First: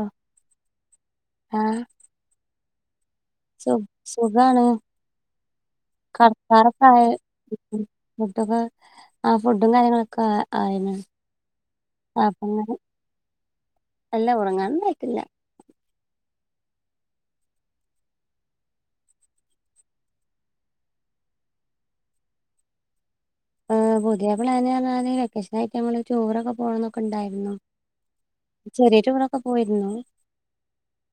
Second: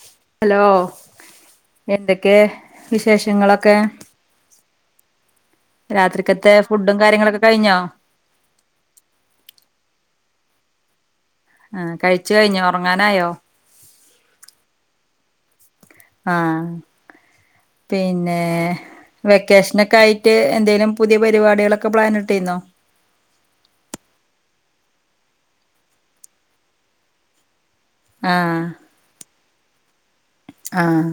ആഹ് hello ആഹ് എന്തൊക്കെ സു വിശേഷങ്ങളൊക്കെ സുഖാണ് രാത്രിക്കത്തെ ഫുഡും കാര്യങ്ങളൊക്കെ കഴിഞ്ഞോ ആഹ് ഫുഡൊക്കെ ആ ഫുഡും കാര്യങ്ങളൊക്കെ ആയിരുന്നു ആ കഴിച്ചു കഴിഞ്ഞോ അപ്പങ്ങനെ ഉറങ്ങാനായോ എല്ലാം ഉറങ്ങാനന്നും ആയിട്ടില്ല ആഹ് പിന്നെ വെക്കേഷനൊക്കെ ആയിട്ട് എന്തെലും പുതിയ പരിപാടികളൊക്കെ പ്ലാനിട്ടീന്നോ ആഹ് പുതിയ പ്ലാൻ പറഞ്ഞാ ലൊക്കേഷൻ ആയിട്ട് ങ്ങൾ ടൂറൊക്കെ പോകണംന്നൊക്കെ ഉണ്ടായിരുന്നു ആ ചെറിയ ടൂറൊക്കെ പോയിരുന്നു ആഹ്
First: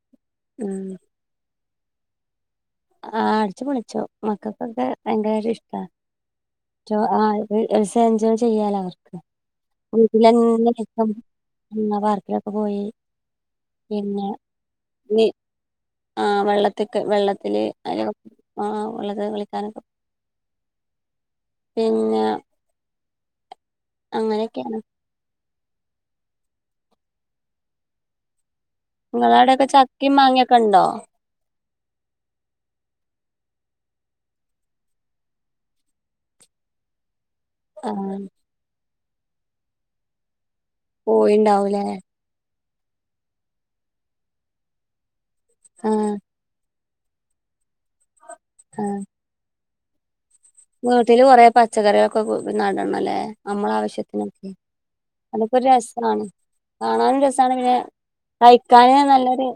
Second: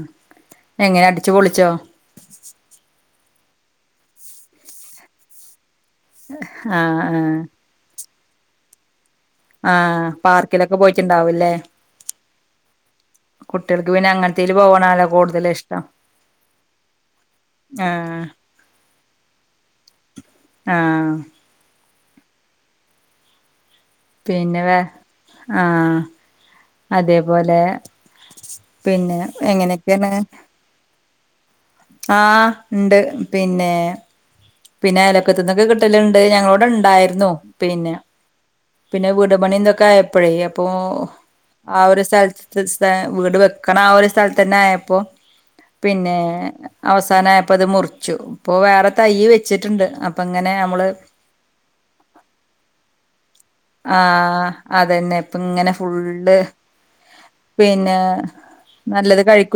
ഉം എങ്ങനെ അടിച്ചു പൊളിച്ചോ ആഹ് അടിച്ചു പളിച്ചോ മക്കൾക്കൊക്കെ ഭയങ്കര ഇഷ്ട ആഹ് ആസഞ്ചോം ചെയ്യാലോ അവർക്ക് ആ വീട്ടിലങ്ങന പാർക്കിലൊക്കെ [unintelligible] പോയിട്ടുണ്ടാവൂല്ലേ പിന്നെ പാർക്കിലൊക്കെ പോയി കുട്ടികൾക്ക് പിന്നെ അങ്ങനത്തേല് പോകണാല്ലോ ഈ കൂടുതല് ഇഷ് ആഹ് വെള്ളത്തിക്കെ വെള്ളത്തില് ആ അയ്ല് ആ ഒള്ളത് പുള്ളിക്കാരൻ ആഹ് പിന്നെ പിന്നെ വേ അങ്ങനെയൊക്കെയാണ് ആഹ് അതേപോലെ പിന്നെ എങ്ങനെക്കേണ് കണ്ടോ ആ ഇണ്ട് പിന്നെ പിന്നെ അലക്കത്തു നിന്നൊക്കെ കിട്ടല്ണ്ട് ഞങ്ങള്ടെ ഇണ്ടായിരുന്നു പിന്നെ ആഹ് പിന്നെ വീട പണിന്തൊക്കെ ആയപ്പഴേ അപ്പൊ ആ പോയിണ്ടാവൂലേ ഒരു സ്ഥലത്ത് [unintelligible] വീട് വെക്കണ ആ ഒരു സ്ഥലത്ത് തന്നെ ആയപ്പോ ആഹ് പിന്നെ അവസാനായപ്പോ അത് മുറിച്ചു ഇപ്പൊ വേറെ ആഹ് തൈ വെച്ചിട്ടുണ്ട് അപ്പ ഇങ്ങനെ നമ്മ വീട്ടില് കുറെ പച്ചക്കറികൊക്കെ നടണല്ലേ നമ്മള ആവശ്യത്തിന് ആഹ് അതന്നെ ഇപ്പ അതക്കൊരു ഇങ്ങനെ രസാണ് ഫുള്ള് കാണാനും രസാണ് പിന്നെ തയ്ക്കാന് നല്ലത് നല്ലൊരു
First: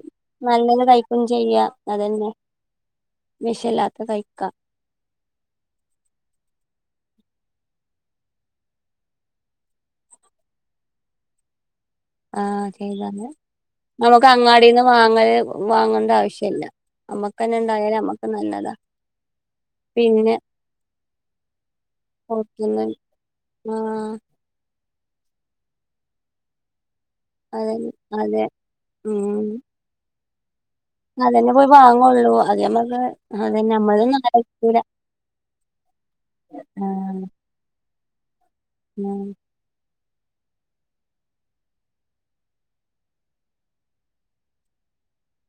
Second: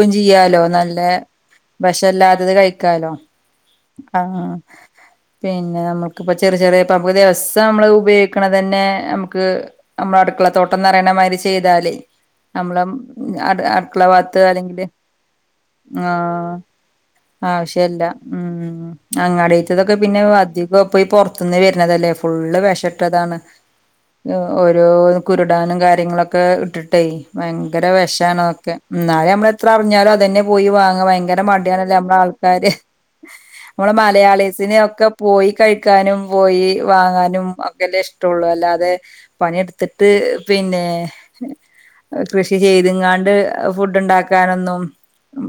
നല്ലൊരു തയ്ക്കയും ചെയ്യാ വെഷ അല്ലാത്തത് കഴിക്കാലോ വിഷല്ലാത്തത് ആഹ് കയിക്കാം പിന്നെ നമ്മുക്കിപ്പ ചെറിയ ചെറിയ പകുതിസം നമ്മള് ഉപയോഗിക്കണ പിന്നെ നമുക്ക് നമ്മള അടുക്കള തോട്ടം നിറയണ മാതിരി ചെയ്താലേ ആഹ് നമ്മളും ചെയ്താല് അട് അടുക്കള നമുക്ക് ഭാഗത്ത് അങ്ങാടിന്ന് അല്ലെങ്കില് വാങ്ങല് വാങ്ങണ്ട ആഹ് ആവശ്യല്ല നമ്മക്കന്നെ ഇണ്ടായാല് ആവശ്യല്ല നമ്മക്ക് നല്ലതാ ഉം അങ്ങാടറ്റതൊക്കെ പിന്നെ അധികപ്പ ഈ പൊ ഇന്നലേ ഇരുന്നതല്ലേ ഫുള്ള് പൊറത്ത്ന്ന് വിഷട്ടതാണ് ആഹ് ആഹ് ഓരോ കുരുടാനും കാര്യങ്ങളൊക്കെ ഇട്ടിട്ടേയ്. ഭയങ്കര അതന്നെ വെഷാണ് അതെ അതൊക്കെ ഇന്നാലും ഉം നമ്മള് എത്ര അറിഞ്ഞാലും അതെന്നെ പോയി വാങ്ങ ങ്ങ ഭയങ്കര അതന്നെ പോയി മടിയാണല്ലേ ഞമ്മള വാങ്ങുള്ളൂ അത് ആൾക്കാര് നമ്മക്ക് അതന്നെ ഞമ്മളെ നമ്മളത് നടക്കൂല മലയാളിസിനൊക്കെ പോയികഴിക്കാനും പോയി ആഹ് വാങ്ങാനും ഒക്കെല്ലേ ഇഷ്ട്ടൊള്ളു അല്ലാതെ ആഹ് പണിയെട്ത് ത്തിട്ട് പിന്നെ ഏഹ് കൃഷി ചെയ്ത്ങ്ങാണ്ട് ഫുഡ് ഇണ്ടാക്കാനൊന്നും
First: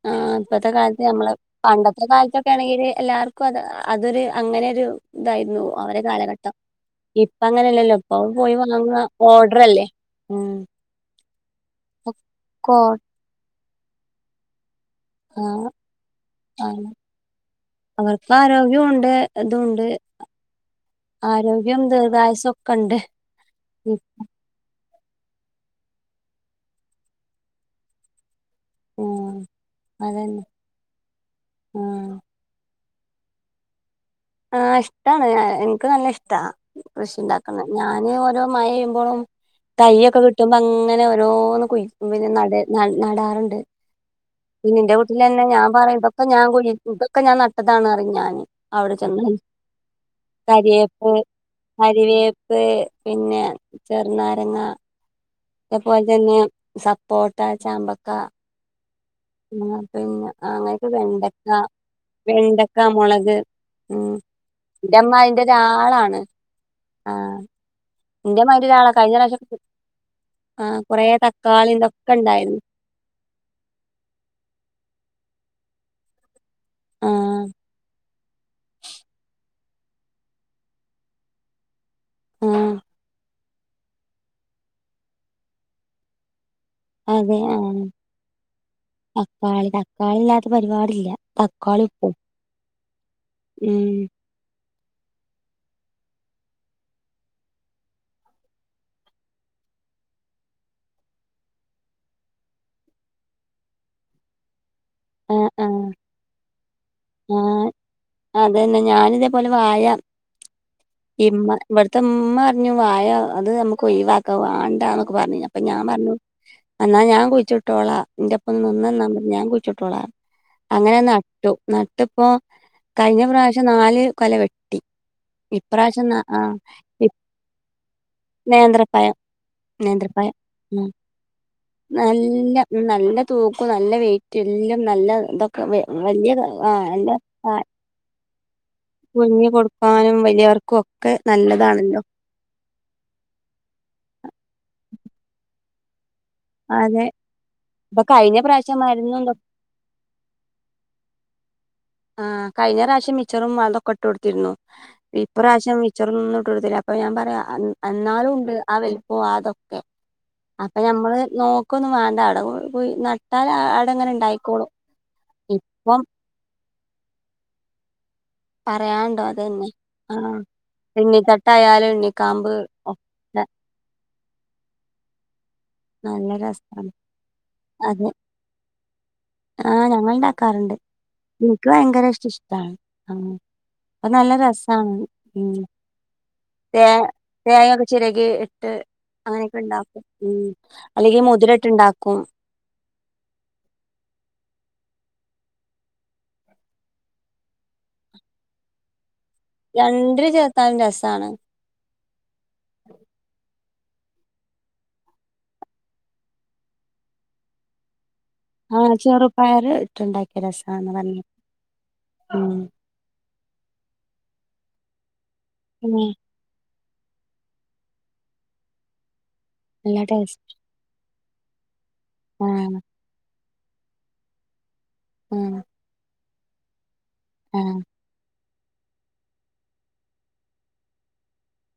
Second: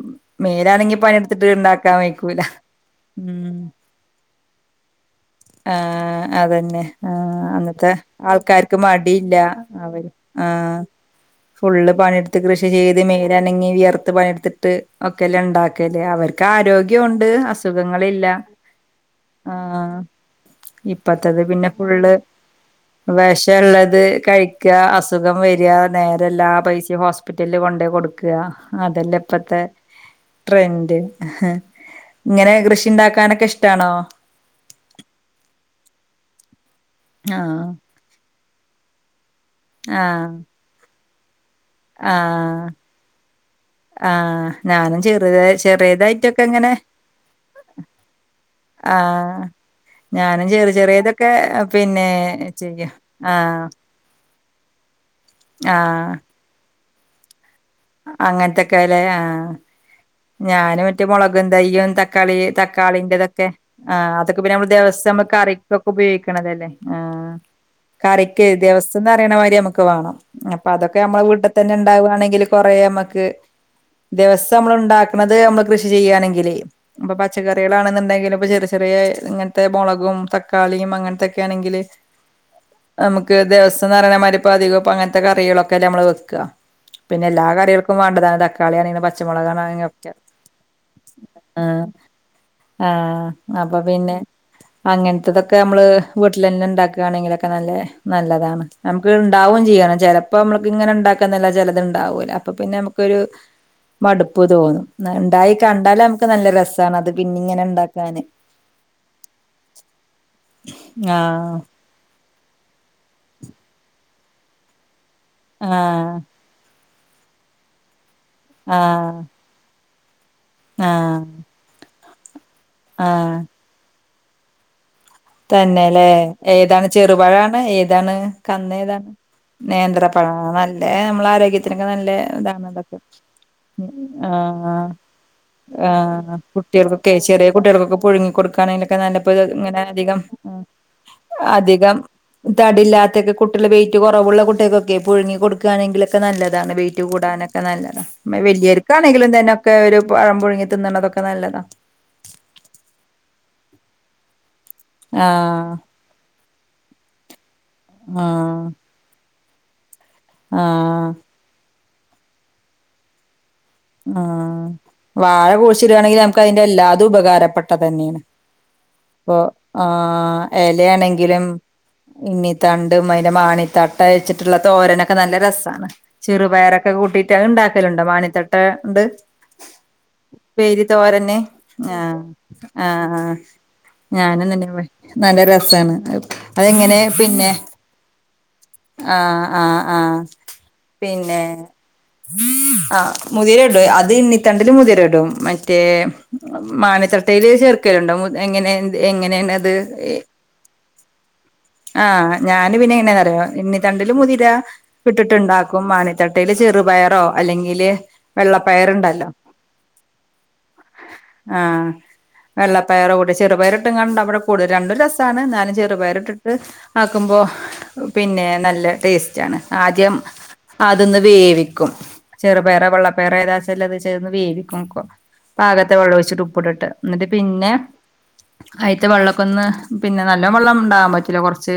ആഹ് ഇപ്പത്തെ കാല്ത്ത് ഞമ്മള് ഇണ്ടാക്കാൻ പണ്ടത്തെ വയ്ക്കൂല കാലത്തൊക്കെണെങ്കില് എല്ലാർക്കും ഉം അത് അതൊരു അങ്ങെനൊരു ആഹ് അതെന്നെ ഇപ്പ ആഹ് ആണ്. ത്തെ അങ്ങനെയല്ലല്ലോ ഇപ്പൊ പോയി ആൾക്കാർക്ക് വാങ്ങ മടിയില്ല ഓർഡറല്ലേ അവര് ഉം ആഹ് ഫുള്ള് പണിയെടുത്ത് കൃഷി കോ ചെയ്ത് മേല് അനങ്ങിവിയർത്ത് പണിയെടുത്ത് ട്ട് ഒക്കെല്ലെ ആഹ് ഇണ്ടാക്കല് അവർക്ക് ആരോഗ്യോണ്ട് അസുഖങ്ങളില്ല. ആരോഗ്യണ്ട് ഇതുണ്ട് ആഹ് ഇപ്പത്തത് പിന്നെ ആരോഗ്യം ഫുള്ള് ദീർഘായുസൊ വെഷള്ളത് കഴ് ക്കാ അസുഖംവെരാ നേരെല്ലാ പൈസിം ഹോസ്പിറ്റലില് കൊണ്ടോയ് കൊട്ക്കാ. അതല്ലേ ആഹ് ഇപ്പത്തെ അതന്നെ ട്രെന്റ് ആഹ് ഇങ്ങനെ കൃഷി ഇണ്ടാക്കാനൊക്കെ ഇഷ്ട്ടാണോ? ആഹ് ഇഷ്ട്ടാണ് ഇൻക്ക് നല്ല ഇഷ്ട്ട കൃഷി ഇണ്ടാക്ക്ണെ ആഹ് ഞാൻ ഇനി ഓരോ മഴയേമ്പോളും ആഹ് തയ്യൊക്കെകിട്ടുമ്പോ അങ്ങനെ ഓരോന്ന് കുയ്ക്കും പിന്നെ നട് ആഹ് നടാറുണ്ട്. ആഹ് പിന്നെ ഇന്റെ ഞാനും ചെറുത വീട്ടിലെന്നെ ഞാൻ പറയും ഇതൊക്കെ ചെറിയതായിട്ടൊക്കെ ഞാൻ ഇങ്ങനെ ഇതൊക്കെ ഞാൻകുയ് ഞാൻനട്ടതാണ്റി ഞാന് ഔടെ ചെന്നാല്. ആഹ് ഞാനും ചെറിയ കര്യേപ്പ് ചെറിയതൊക്കെ പിന്നെ കരിവേപ്പ് ചെയ്യും പിന്നെ. ആഹ് ചെറുനാരങ്ങ ആഹ് അതേപോലെതെന്നെ സപ്പോട്ട, ചാമ്പ അങ്ങൻത്തെക്കെലെ ആഹ്. പിന്നെ അഹ് ഞാന് അങ്ങനൊക്കെ മറ്റെ വെണ്ടക്ക മൊളകുംതയ്യും തക്കാളി വെണ്ടക്ക മുളക് തക്കാളിന്റെതൊക്കെ. ഉം ആഹ് അതൊക്കെ പിന്നെ അമ്മള് ദെവസം എന്റെമ്മ ഞമ്മള് അതിന്റെ കറിക്കൊക്കെ ഒരാളാണ് ഉപയോഗിക്ക്ണതല്ലെ ആഹ്. കറിക്കെ എന്റെമ്മ അതിന്റെ ഒരാളാ ദിവസംന്ന് കഴിഞ്ഞ പറീണെമാതിരി പ്രാവശ്യം ഞമ്മക്ക് വാണം. അപ്പൊ ആഹ് അതൊക്കെ കൊറേ ഞമ്മളെ വീട്ട് തക്കാളി തന്നെ ഇതൊക്കെ ഇണ്ടാവാണെങ്കില് ഉണ്ടായിരുന്നു കൊറേ അമ്മക്ക് ദിവസം നമ്മൾ ഇണ്ടാക്ക ക്ക്ണത് അമ്മള് കൃഷി ചെയ്യാണെങ്കിലെ ഇപ്പൊ ആഹ് പച്ചക്കറികളാന്ന്ണ്ടെങ്കിലും ഇപ്പ ചെറിചെറ്യേ ഇങ്ങൻത്തെ മൊളകും, തക്കാളിയും, അങ്ങൻത്തൊക്കേണെങ്കില് ആഹ് ന്നമുക്ക് ദിവസംന്ന്പറീണമാതിരി പധികം ഇപ്പങ്ങൻത്തെ കറികളൊക്കെല്ലെ ന്നമ്മള് വെക്ക. പിന്നെ അതെ ആഹ് എല്ലാകറികൾക്കും വാണ്ടതാണ് തക്കാളി ആണേലും തക്കാളി പച്ചുമൊളകാണെലും റ്റ തക്കാളി ഇല്ലാത്ത പരിപാടില്ല തക്കാളി ആഹ് ഉപ്പും ആഹ് ഉം അപ്പപിന്നെ അങ്ങൻത്തതൊക്കെ ഞമ്മള് വീട്ടിലെന്നെ ഇണ്ടാക്കാണെങ്കിലൊക്കെ ന്നല്ലെ ന്നല്ലെതാണ്. ഞമക്ക് ഇണ്ടാവും ചെയ്യണം. ചെലപ്പോ ഞമ്മൾക്ക് ഇണ്ടാക്കന്നെല്ല ചെലെത്ണ്ടാവൂല അപ്പൊ പിന്നെ ഞമ്മക്കൊരു മടുപ്പ്തോന്നും. ആഹ് ന്നാഇണ്ടായി ആഹ് കണ്ടാലമ്മക്ക് ന്നല്ലെ രസ താണ് അത് പിന്നിങ്ങനെ ആഹ് ഇണ്ടാക്കാന്. അതന്നെ ഞാനിതേപോലെ വായ ആഹ് ത്തമ്മ പറ്ഞ്ഞു വായ അത് ഞമ്മക്ക് ഒഴിവാക്കാ വാണ്ടാന്നൊക്കെ പറ്ഞ്ഞീനു. അപ്പഞാൻ പറ്ഞ്ഞു. ആഹ് എന്നാഞാൻ കുഴിച്ചിട്ടോളാ ഇന്റൊപ്പം ആഹ് ന്നിന്നന്നാമതി ഞാൻ കുഴ്ച്ചിട്ടോളാ. അങ്ങനെ ആഹ് നട്ടു. നട്ട്പ്പോ കഴിഞ്ഞ ആഹ് പ്രാവിശ്യം നാല് കൊലവെട്ടി. തന്നെലേ ഏതാണ് ചെറുപഴാണ് ഏതാണ് കന്ന് ഏതാ? നേന്ത്രപ്പഴം ന്നേന്ത്രപ്പയോ നേന്ത്രപ്പഴം ഉം ന്നല്ലെ ഞമ്മളെ ആരോഗ്യത്തിനൊക്കെ ന്നല്ലെ നല്ല ഇതാണ് ഉം, അതൊക്കെ. നല്ല തൂക്കും ഉം നല്ല വെയിറ്റ് ആഹ്, എല്ലാം ആഹ്, നല്ല ഇതൊക്കെ വെ- ആഹ് വലിയ കുട്ട് ആഹ് കുട്ട്യേൾകൊക്കെ ചെറ്യേ നല്ല കുട്ട്യേൾക്കൊക്കെ പുഴുങ്ങി കൊടുക്കാണെങ്കിലൊക്കെ ന്നല്ലെപ്പ ഇങ്ങനെ അധികം വല്യവർക്കൊക്കെ ന്നല്ലതാണല്ലോ? തടി ഇല്ലാത്തൊക്കെ കുട്ട്യള് വെയ്റ്റ് കൊറവുള്ള കുട്ട്യേൾക്കൊക്കെ പുഴുങ്ങി കൊടുക്കാണെങ്കിലൊക്കെ ന്നല്ലെ താണ് വെയ്റ്റ് അതെ കൂടാനൊക്കെ ന്നല്ലെത. ഇപ്പൊ കഴിഞ്ഞ മെ പ്രാവശ്യം മരുന്നും വെല്യാേര്ക്കാണെങ്കിലും ഇതൊ തെന്നെ. ഒക്കെ ഒരു പഴം പുഴുങ്ങി തിന്ന്ണതൊക്കെ ന്നല്ലെതാ. ആഹ് കഴ്ഞ്ഞ പ്രാവിശ്യം മിച്ചറും അതൊക്കെ ഇട്ട് കൊടുത്തിരുന്നു. ആഹ് ഇപ്രാവ്ശ്യം മി ച്ചറൊന്നും ഇട്ടൊട്ത്തില്ല. അപ്പ ഞാം പറ്യ. എന്നാലു ഉണ്ട്. ആഹ് ആ വല്പ്പം ആ ഇതൊക്കെ അപ്പ ആഹ് ഞമ്മള് നോക്കൊന്നും വാണ്ട അവിടെ കുയി നട്ടാലാ [unintelligible] ആഹ്. വാഴ കുഴിച്ചിടാണെങ്കി നമുക്ക് അയിന്റെ എല്ലാതും ഉപകാരപ്പെട്ടതന്നേണ്. പറയാണ്ടോ ഇപ്പൊ. അതന്നെ ആ ആഹ് എലേണങ്കിലും എണ്ണിത്തട്ടായാലും ഇണ്ണി എണ്ണിക്കാമ്പ് ത ണ്ടും അയിന്റെ ഒക്കെ മാണിത്തട്ട അയ്ച്ച്ട്ടുള്ള തോരനൊക്കെ നല്ല രസാണ്. നല്ല ചെറുപയറൊക്കെ രസാണ് കൂട്ടി ട്ട് അഹ് ഇണ്ടാക്കല്ണ്ടോ അതെ മാണിത്തട്ടാ ഇണ്ട്. ആ ഞങ്ങൾ ഉണ്ടാക്കാറുണ്ട് ഇപ്പേരി തോരന് എനിക്ക് ഭയങ്കര ആഹ് ഇഷ്ട ഇഷ്ടാണ് ആ ആഹ് അപ്പൊ നല്ല ഞാന് ഇന്ന് വെ രസാണ് നല്ല ഉം രസാണ്. തേ അതെങ്ങനെ പിന്നെ തേങ്ങൊക്കെ ചിരകി ഇട്ട് ആഹ് അങ്ങനൊക്കെ ആഹ് ഇണ്ടാക്കും. ആഹ് ഉം അല്ലെങ്കി മുതിര ഇട്ട്ണ്ടാക്കും. [inaudible] ആഹ് മുതിര ഇടും. അത് ഇണ്ണിത്തണ്ടില് മുതിര ഇടും മറ്റേ മാണിത്തട്ടേല് ചേർക്കല്ണ്ടോ മു എങ്ങനെ എങ്ങനേണ് അത്. രണ്ട്ലു ചേർത്താലും രസാണ്. ആഹ് ഞാന് പിന്നെ എങ്ങനെന്നറിയോ ഇണ്ണിത്തണ്ടില് മുതിര ഇട്ടിട്ട് ഇണ്ടാക്കും. മാണിത്തട്ടേല് ചെറുപയറോ അല്ലെങ്കില് വെള്ളപ്പയർ ആഹ് ഇണ്ടല്ലോ ചെറുപയർ ഇട്ടുണ്ടാക്കിയ രസാന്ന് പറഞ്ഞെ ആഹ് ഉം വെള്ള പയറ് കൂടി ചെറുപയറ് ഇട്ട്ങ്ങാണ്ട് ഇണ്ടാക്കുമ്പഴ കൂടുതല് രണ്ടും രസാണ്. ഇന്നാലും ഉം ചെറുപയറ് ഇട്ടിട്ട് ആക്കുമ്പോ പിന്നെ നല്ല ടേസ്റ്റണ്. നല്ല ആദ്യം ടേസ്റ്റ് അതൊന്ന് വേവി ക്കും ആഹ് ചെറുപേറാ വെള്ളപ്പേറാ ഏതാച്ച ഇല്ലത്ച്ഛാ വേവി ആഹ് പാകത്തെ വെള്ളൊയിച്ഛ് ഉപ്പ് ഇട്ടിട്ട് ഇന്നട്ട് പിന്നെ ആഹ് അയിത്തെ വള്ളക്കൊന്ന് പിന്നെ നല്ലോം വള്ളം ഇണ്ടാവാൻ പറ്റൂല കൊറ്ച്ച്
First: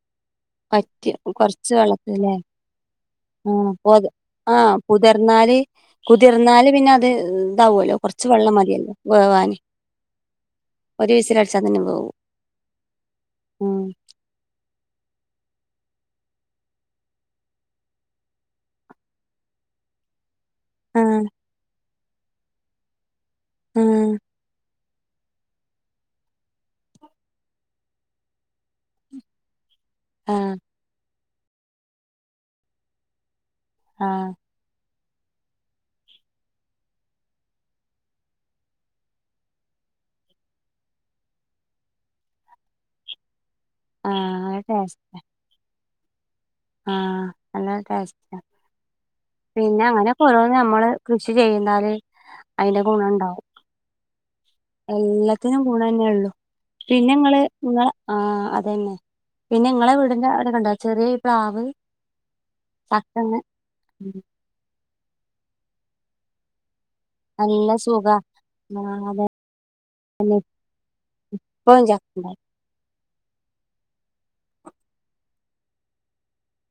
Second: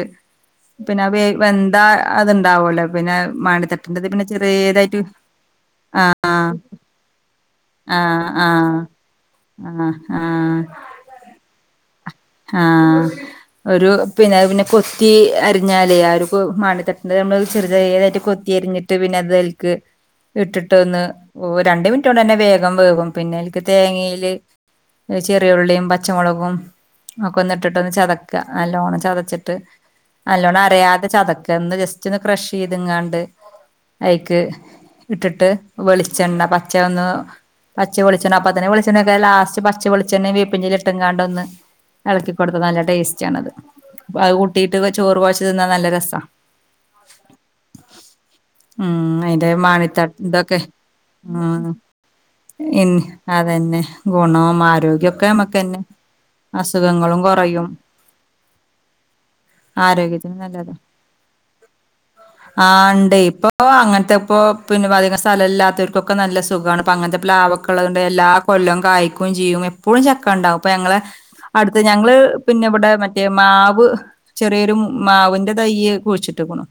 പറ്റാ കൊറ് ച്ച് വള്ളത്ത്ലേ അത്ണ്ടാവല്ലോ പിന്നെ മാണിത്തട്ടിന്റെത് പിന്നെ ആഹ് ചെറിയതായിട്ട് പുതിർന്നാല് ആഹ് കുതിർന്നാല് പിന്നെ അത് ഇതാവൊല്ലോ കൊർച്ച് ആഹ് വള്ളം ആഹ് മതില്ലോ വേവാന് ആഹ് ആഹ് ഒര് വിസില് അടിച്ചാ തന്നെ വേവും ആഹ് ഉം ഒരു പിന്നെ അഅ്പിന്നെ കൊത്തി അരിഞ്ഞാലെ ആ ഒരു മാണിത്തട്ടന്റെ നമ്മള് ചെറ് ചെറിയതായിട്ട് കൊത്തിയരിഞ്ഞ് ഇട്ട് പിന്നെ ഇതൽക്ക് ഇട്ട് ട്ടൊന്ന് ആഹ് ഓ രണ്ട് മിനിറ്റോണ്ടന്നെ വേഗം വേവും പിന്നെയിൽക്ക് തേങ്ങീല് ചെറിയുള്ളിം പച്ചമൊളകും ഒക്കെന്ന് ഇട്ടിട്ടൊന്ന് ചതക്കാ നല്ലോണം ചതച്ചിട്ട് ആഹ് നല്ലോണം അരയാതെ ചതക്കാ ന്ന് ജസ്റ്റ് ഒന്ന് ക്രഷ്യ്ത്ങ്ങാണ്ട് ആഹ് ആഹ് അഐക്ക് ഇട്ടിട്ട് വെളിച്ചെണ്ണ പച്ച ഒന്ന് പച്ചൊളിച്ചെണ്ണ അപ്പൊത്തിന് വെളിച്ചണ്ണൊക്കെ ലാസ്റ്റ് പച്ച വൊളിച്ചണ്ണെ വേപ്പിന്റെലിട്ടുങ്ങാണ്ടൊന്ന് എളക്കി കൊടുത്തത് നല്ല ടേസ്റ്റാണത് അഅ് ആഹ് നല്ല കൂട്ടീട്ട് ചോറ് ടേസ്റ്റാ കൊഴച്ച് തിന്നാം നല്ല രസാ [inaudible] ആഹ് നല്ല ടേസ്റ്റാ ഉം അയിന്റെ പിന്നെ മാണിത്ത അങ്ങനെയൊക്കെ ഓരോന്ന് ഇതൊക്കെ നമ്മള് കൃഷി ആന്ന് ചെയ്താല് അതിന്റെ ഇൻ അതന്നെ ഗുണവു മാ എല്ലത്തിനും ഗുണന്നെ ഒള്ളു പിന്നെ അസുഖങ്ങളും ഇങ്ങള് കൊറയും ഇങ്ങ ആ അതന്നെ പിന്നെ ഇങ്ങളെ വീടിന്റെ ആരോഗ്യത്തിന് അവിടെക്കെണ്ടാ ചെറിയ ഇ പ്ലാവ് ആ ഇണ്ടേ ചക്കന്ന് ഇപ്പൊ അങ്ങനത്തെപ്പോ പിന്നെ അധികം സ്ഥലം ഇല്ലാത്തോര്ക്കൊക്കെ നല്ല സുഖാണ് ഇപ്പ അങ്ങൻത്തെ നല്ല പ്ലാവൊക്കെള്ളഅ്ണ്ട് സുഖ എല്ലാ കൊല്ലം ആ കായ്ക്കും ചെയ്യും എപ്പളും അതന്നെ ചക്കണ്ടാവും ഇപ്പ ഞങ്ങളെ അടുത്ത ഇപ്പഴും ഞങ്ങള് ചക്കണ്ടായി പിന്നെ ഇവിടെ മറ്റേ മാവ് ചെറിയൊരു മാവിന്റെ തയ്യ് കുഴിച്ചിട്ട്ക്ക്ണു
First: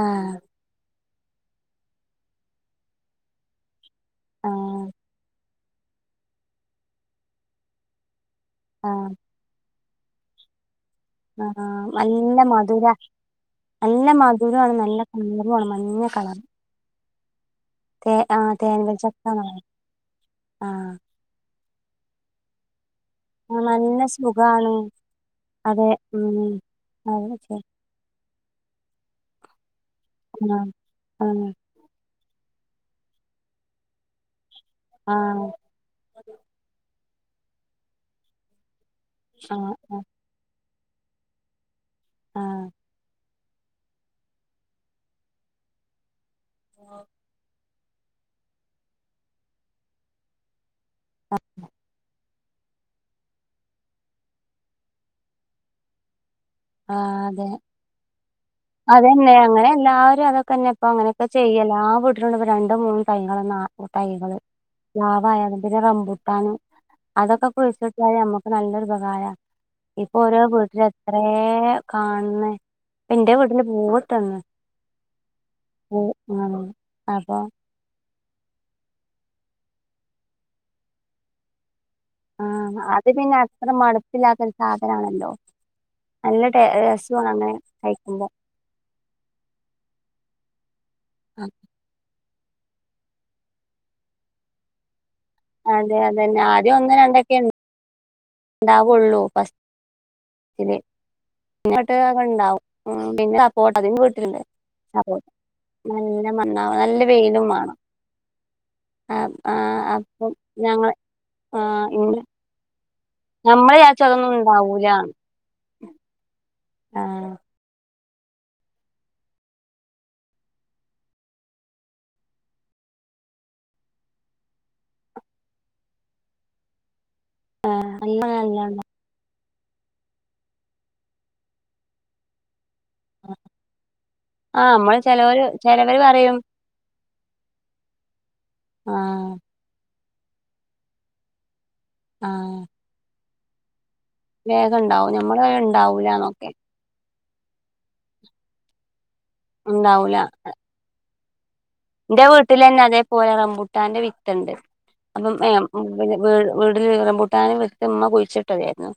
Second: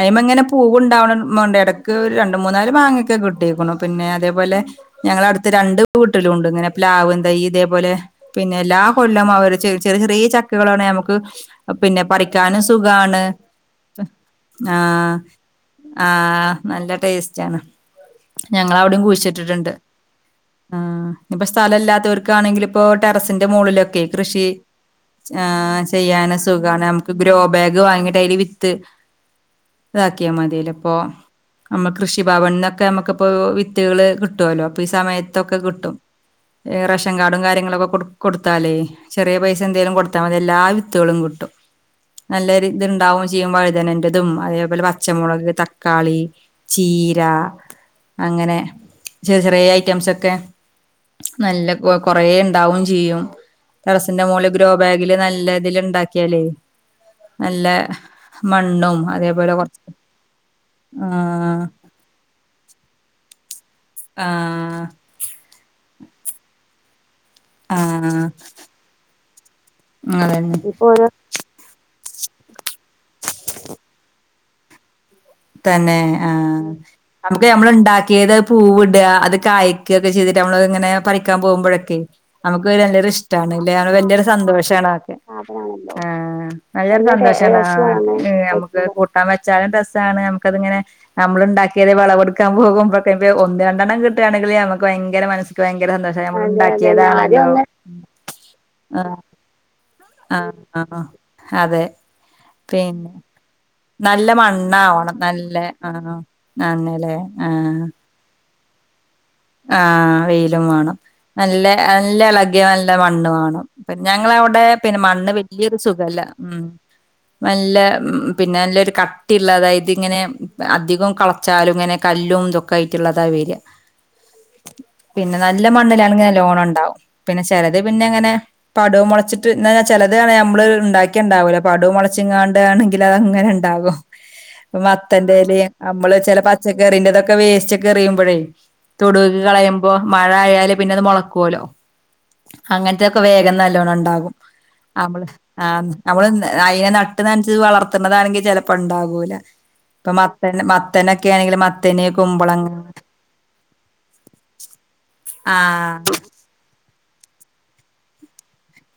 ആ അയ്മങ്ങനെ പൂവുണ്ടാവ് മോണ്ടെട ക്ക് രണ്ട് മൂന്നാല് മാങ്ങക്കെ കിട്ടീക്ക്ണു പിന്നെ ആ അതേപോലെ ഞങ്ങളെ അട്ത്തെ രണ്ട് വീട്ടിലും ഉണ്ട് ഇങ്ങനെ പ്ലാവും തയ്യ് ഇതേ പോലെ പിന്നെ ആ കൊല്ലമാവ് ചെ ചെറീ ചെറീ ചക്കകളാണ് ഞമ്മക്ക് ആ പിന്നെ നല്ല പറിക്കാനും മധുര സുഖാണ് നല്ല മധുരമാണ് നല്ല ആഹ് കളറുമാണ് മഞ്ഞ കളർ ആഹ് നല്ല ടേസ്റ്റാണ് തേ ആ തേൻവൽ ഞങ്ങളവ്ടിം ചക്കാന്ന് പറയും കുഴിച്ചിട്ട്ണ്ട് ആ ആഹ് ഇഞ്ഞ്പ്പം സ്ഥലമല്ലാത്തവർക്കാണെങ്കിലിപ്പോ ടെറസിന്റെ ആ, മോളില് നല്ല കൃഷി സുഖാണ് അതെ ഉം ചെയ്യാനും സുഖാണ് നമുക്ക് അതെ ശരി. ഗ്രോബാഗ് ഗ് വാങ്ങിട്ട് അതില് വിത്ത് ഇതാക്കിയാ ആ മതിലപ്പൊ ആ നമ്മള് കൃഷി ഭവനിന്നൊക്കെ നമുക്ക്പ്പോ വിത്തുകള് കിട്ടുവല്ലോ അപ്പൊ ഈ ആ സമയത്തൊക്കെ കിട്ടും റേഷൻ കാർഡും കാര്യങ്ങളൊക്കെ കൊ കൊടുത്താലേ ചെറിയ ആ പൈസ ആ എന്തെങ്കലും കൊടു മതി എല്ലാ വിത്തുകളും കിട്ടും നല്ലൊ ആഹ് ഇത്ണ്ടാവും ചെയ്യും വഴുതനറതും അതേപോലെ പച്ചമുളക് തക്കാളി ചീര അങ്ങനെ ചെറിയ ചെറിയ ഐറ്റംസ്ക്കെ നല്ല കൊ കൊറേ ഉണ്ടാവും ചെയ്യും ടെറസിൻറ മോള് ല് ഗ്രോബാഗില് നല്ല ഇതിൽ ഉണ്ടാക്കിയാലേ ആഹ് അതെ നല്ല മണ്ണും അതന്നെ അതേപോലെ അങ്ങനെ കുറച്ച് എല്ലാവരും അതൊക്കെന്നെ ഇപ്പം അങ്ങനെയൊക്കെ ആഹ് ചെയ്യല ആഹ് രണ്ടും മൂന്നും തൈകള് തൈകള് ആഹ് പ്പാവായാലും പിന്നെ റമ്പുട്ടാണ് അതൊക്കെ കുഴിച്ച്ട്ടിയാല് ആഹ് നമ്മക്ക് നല്ലൊരുപകാരാ. ഇപ്പൊ ഓരോ അതന്നെ വീട്ടില് ഇപ്പൊ ഓരോ എത്രേ കാണ് ണ് എന്റെ വീട്ടില് പൂവിട്ട്ന്ന് തന്നെ ആഹ് അപ്പ അപ്പൊ നമ്മള് ഇണ്ടാക്കിയത് പൂവ്ട, അത് കായ്ക്കക്കെ ചെയ്തിട്ട് നമ്മള് ഇങ്ങനെ പറിക്കാൻ പോകുമ്പോഴൊക്കെ നമുക്ക് ആഹ് നല്ലൊരു അത് പിന്നെ ഇഷ്ടാണ് അത്ര ല്ലേ. വല്യൊരു മടുപ്പില്ലാത്തൊരു സന്തോഷാണ് അതൊക്കെ സാധനാണല്ലോ നല്ല ആഹ് ടേ നല്ലൊരു രസാണ് അങ്ങനെ സന്തോഷാണ് കഴിക്കുമ്പോ നമുക്ക് പൊ ക്കാൻ വെച്ചാലും രസാണ്. നമുക്കതിങ്ങെനെ നമ്മള് ഇണ്ടാക്കിയത് വളവെട് ക്കാൻ പോകുമ്പൊക്ക ഒന്ന് രണ്ടെണ്ണം കിട്ടാണെങ്കില് നമുക്ക് ഭയങ്കര മന ഭയങ്കര അതെ സന്തോഷം അതന്നെ നമ്മള് ഇണ്ടാക്കിയത [unintelligible] ണ്ടാവുള്ളൂ ഫസ് ആഹ് ആഹ് അതെ ന്നട്ട് അതൊക്കെണ്ടാവും പിന്നെ ട്ട അതിനും നല്ല വീട്ടിലുണ്ട് അപ്പൊ മണ്ണാവണം നല്ല ആഹ് നല്ല മണ്ണാവ നല്ല ആന്നല്ലേ വെയിലും മാണം. ആഹ് ആഹ് ആഹ് വെയിലും വാണം. ആ നല്ല ഇന്ന് നല്ലള കിയ നല്ല മണ്ണ് വാണം. നമ്മള് വിചാരിച്ചും അതൊന്നും ഞങ്ങളവിടെ പിന്നെ ഉണ്ടാവൂലാന്ന് മണ്ണ് വല്ല്യൊരു സുഖല്ല ആ നല്ല പിന്നെ നല്ലരു കട്ടിയുള്ള അതായത് ഇങ്ങനെ അധികം കളച്ചാലും ഇങ്ങനെ കല്ലും ഇതൊക്കെ ക്കായിട്ട്ള്ളതാ വരാ പിന്നെ നല്ല മണ്ണിലാണെങ്കി നല്ലോണം ണ്ടാവും. പിന്നെ ചെലത് പിന്നെ നല്ല അങ്ങനെ നല്ലണ്ട പടോം മൊളച്ച് ട്ട് ചെലതാണേ നമ്മള് ഇണ്ടാക്ക്യാണ്ടാവുല്ല. പടും മൊളച്ചുംങ്ങ ണ്ടാണെങ്കില് അതങ്ങനെ ഇണ്ടാകും. ആ പ്പ നമ്മള് ചെലോര് മത്തൻ്റെലിം ചെലവര് അമ്മള് പറയും ചെല പ ച്ചക്കറിന്റെതൊക്കെ വേസ്റ്റെക്കെറിയുമ്പഴേ ആ തൊടൂക്ക് കളയുമ്പോ മഴ ആയാല് പിന്നെ അത് മൊളക്കോലോ ആ അങ്ങ ൻത്തൊക്കെ വേഗം നല്ലോണം ഇണ്ടാകും. വേഗം ഉണ്ടാവും നമ്മള് പറയും നമ്മള് ഉണ്ടാവൂലാന്നൊക്കെ അയിന് ന ട്ട് നൻച്ച് വളർത്ത്ണതാണെങ്കി ചെലപ്പോ ണ്ടാകൂല. ഇപ്പൊ ഉണ്ടാവൂല മത്ത മത്തനൊക്കെ ആണെങ്കില് മ ത്തന്, കുമ്പളങ്ങ പോയ റമ്പൂട്ടാന്റെ വിത്ത്ണ്ട്. അപ്പം പി ആ വീ വീട്ല് റംമ്പൂട്ടാനെ വിത്ത്മ്മ കുഴിച്ചിട്ടതായിരുന്നു.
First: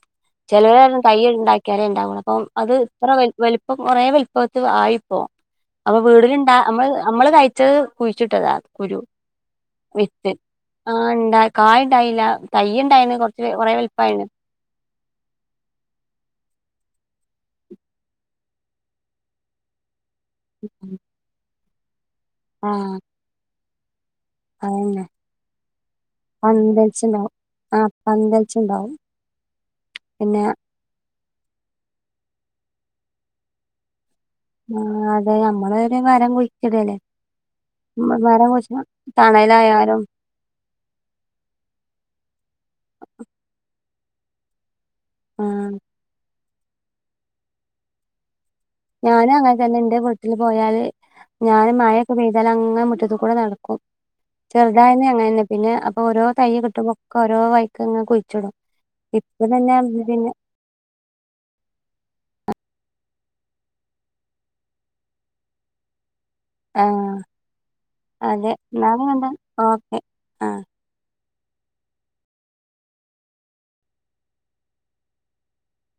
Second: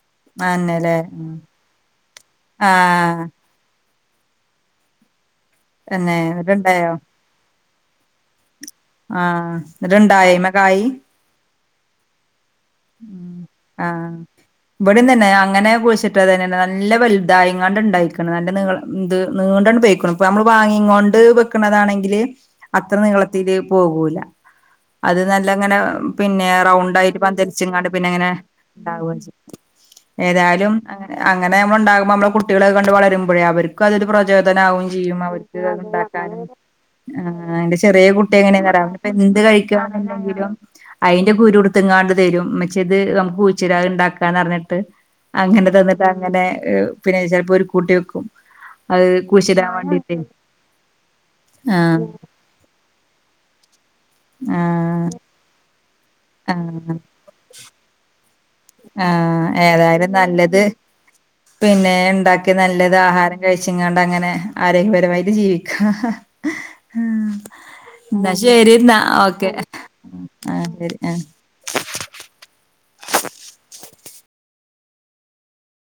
ചെലര് അന്നല്ലേ റിം ഉം തയ്യ് ഇണ്ടാക്കിയാലേ ഇണ്ടാവുള്ളൂ. അപ്പം അത് ഇത്ര ആഹ് വലു കൊറേ വൽപ്പത്ത് ആയിപ്പോ അപ്പൊ തന്നെ വീട്ട്‌ല്ണ്ടാ നമ്മ എന്നിട്ടുണ്ടായോ നമ്മള് കഴി ച്ചത് കുഴിച്ചിട്ടതാ കുരു ആഹ് വിത്ത് എന്നിട്ടുണ്ടായ അയ്മെ കായി ആണ്ടാ കായ്ണ്ടായില്ല. തയ്യ് ഇണ്ടായ്ണ്. കൊർച്ച് കൊറെ വൽപ്പായിണ്. ഇവടിം തന്നെ അങ്ങനെ കുയിച്ചിട്ടതന്നെ നല്ല വലുതായ്ങ്ങാണ്ട് ഇണ്ടായിക്ക്ണ്. നല്ല നീ ഇ നീണ്ടാണ്ട് പോയിക്ക്ണ്. പ്പം നമ്മള് വാങ്ങിങ്ങോണ്ട് വെക്കണതാണെങ്കില് അത്ര ആഹ് നീളത്തില് പോകൂല. അതന്നെ അത് നല്ലങ്ങനെ പിന്നെ റൗണ്ട് ആയിട്ട് പന്തലിച്ചുണ്ടാവും പന്ത ങ്ങാണ്ട് ആഹ് പിന്നെങ്ങനെ പന്തലിച്ചുണ്ടാവും ഇണ്ടാവ ചെയ്യാ പിന്നെ ഏതായാലും അങ്ങനെ നമ്മള് ഇണ്ടാവുമ്പോ നമ്മളെ കുട്ടിയള് കണ്ട് വളരുമ്പഴേ അവര് ക്ക് അതൊരു പ്രചോദനം ആവും ആഹ് ചെയ്യും അതെ അവർക്ക് നമ്മള് ഒരു മരം അത്ണ്ടാക്കാനും കുഴിച്ചിടല്ലേ ഇന്റെ ചെറീ ഉം, കുട്ടി മരം എങ്ങനെ കുഴിച്ച ന്നറിയോ അ എന്ത് തണലായാലും കഴിക്കാണ്ന്ന്ണ്ടെങ്കിലും അയ്ന്റെ കരു ഇട്ത്ത്ങ്ങാണ്ട് തരും. മ്മച്ചേ ഇത് നമുക്ക് കൂഴിച്ചിടാ ഇണ്ടാക്കാന്നർഞ്ഞിട്ട് ആഹ് അങ്ങനെ തന്നിട്ട് അങ്ങനെ പിന്നെ ചെലപ്പോ ഒരു കൂട്ടി വെക്കും. അത് ഞാനും അങ്ങനെ കുഴിച്ചിടാൻ തന്നെ ന്റെ വേണ്ടീട്ടേ വീട്ടില് പോയാല് ഞാൻ ആഹ് മയൊക്കെ പെ യ്താല് അങ്ങെ മുറ്റത്ത് കൂടെ നടക്കും. ചെറുതായെന്നേ ആഹ് അങ്ങനന്നെ പിന്നെ അപ്പൊ ഓരോ തയ്യ കിട്ടുമ്പോ ആഹ് ക്കോരോ വൈക്ക് ഇങ്ങനെ കുഴിച്ചിടും. ഇപ്പ ആഹ് തന്നെ ഏതായാലും പിന്നെ നല്ലത് പിന്നെ ഇണ്ടാക്കി നല്ലത് ആഹാരം കഴിച്ച്ങ്ങാണ്ട് അങ്ങനെ ആരോഗ്യപരമായിട്ട് ജീവിക്ക ആഹ് ന്നാ അതെ ശരി ന്നാ എന്നാലും കണ്ട ഓക്കെ ആഹ് ശരി [inaudible]